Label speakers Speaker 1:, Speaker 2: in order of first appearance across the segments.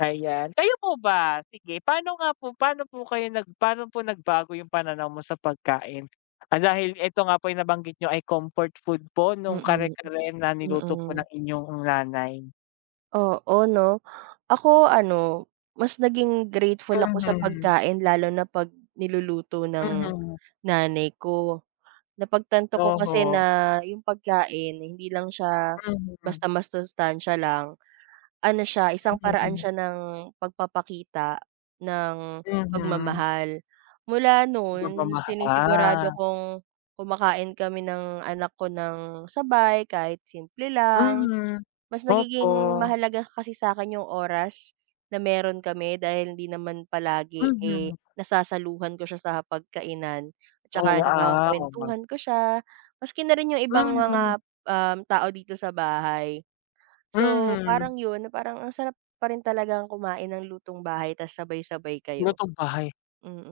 Speaker 1: Ayan. Kayo po ba, sige, pa'no nga po pa'no po kayo nag pa'no po nagbago 'yong pananaw mo sa pagkain? Ah, dahil ito nga po 'yong nabanggit niyo ay comfort food po no'ng
Speaker 2: Mm,
Speaker 1: kare-kare na
Speaker 2: m
Speaker 1: niluto po
Speaker 2: mm.
Speaker 1: ng inyong nanay.
Speaker 2: Oo, 'no. Ako ano, mas naging grateful ako sa
Speaker 1: Mhm.
Speaker 2: pagkain lalo na 'pag niluluto ng,
Speaker 1: Mhm.
Speaker 2: nanay ko. Napagtanto ko kasi
Speaker 1: Oho.
Speaker 2: na 'yong pagkain, eh, hindi lang siya,
Speaker 1: Mhm.
Speaker 2: basta masustansiya lang. Ano siya, isang paraan
Speaker 1: Mm.
Speaker 2: siya ng pagpapakita, ng
Speaker 1: Mhm.
Speaker 2: pagmamahal. Mula
Speaker 1: Kumbaga
Speaker 2: noon,
Speaker 1: maha
Speaker 2: sinisigurado
Speaker 1: ah.
Speaker 2: kong, kumakain kami ng anak ko nang sabay kahit simple lang.
Speaker 1: Mhm.
Speaker 2: Mas nagiging
Speaker 1: Opo.
Speaker 2: mahalaga kasi sa'kin 'yong oras, na meron kami dahil hindi naman palagi, eh,
Speaker 1: Mhm.
Speaker 2: nasasaluhan ko siya sa hapag-kainan at
Speaker 1: Oo
Speaker 2: saka
Speaker 1: ah, o mag
Speaker 2: nakakakuwentuhan ko siya, maski na rin 'yong ibang mga,
Speaker 1: Mhm.
Speaker 2: um, tao dito sa bahay. So,
Speaker 1: Mhm.
Speaker 2: parang 'yon, na parang ang sarap pa rin talagang kumain ng lutong-bahay ta's sabay-sabay kayo.
Speaker 1: Lutong-bahay.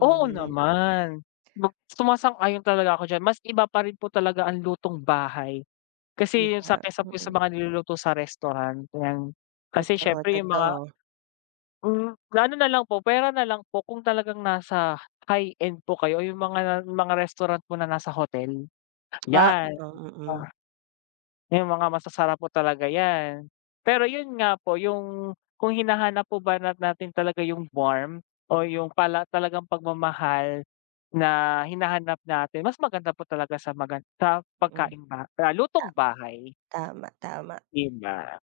Speaker 1: Oo naman, 'no, sumasang-ayon talaga ako diyan. Mas iba pa rin po talaga ang lutong-bahay,
Speaker 2: 'Di
Speaker 1: kasi, 'yong sa
Speaker 2: ba?
Speaker 1: kaysa po sa
Speaker 2: Mm.
Speaker 1: mga niluluto sa restaurant 'yan. Kasi
Speaker 2: Totoo,
Speaker 1: siyempre, 'yong mga
Speaker 2: totoo.
Speaker 1: Mm. Gano na lang po, puwera na lang po kung talagang nasa high end po kayo, o 'yong mga na mga restaurant po na nasa hotel.
Speaker 2: A
Speaker 1: 'Yan, 'di
Speaker 2: oo, mm.
Speaker 1: ba, 'yong mga masasarap po talaga 'yan. Pero 'yon nga po, 'yong kung hinahanap po ba na natin talaga 'yong warm o 'yong pala talagang pagmamahal, na hinahanap natin, mas maganda po talaga sa magan sa
Speaker 2: Mm.
Speaker 1: pagkaing ba ah,
Speaker 2: Tama.
Speaker 1: lutong-bahay.
Speaker 2: Tama, tama.
Speaker 1: 'Di ba?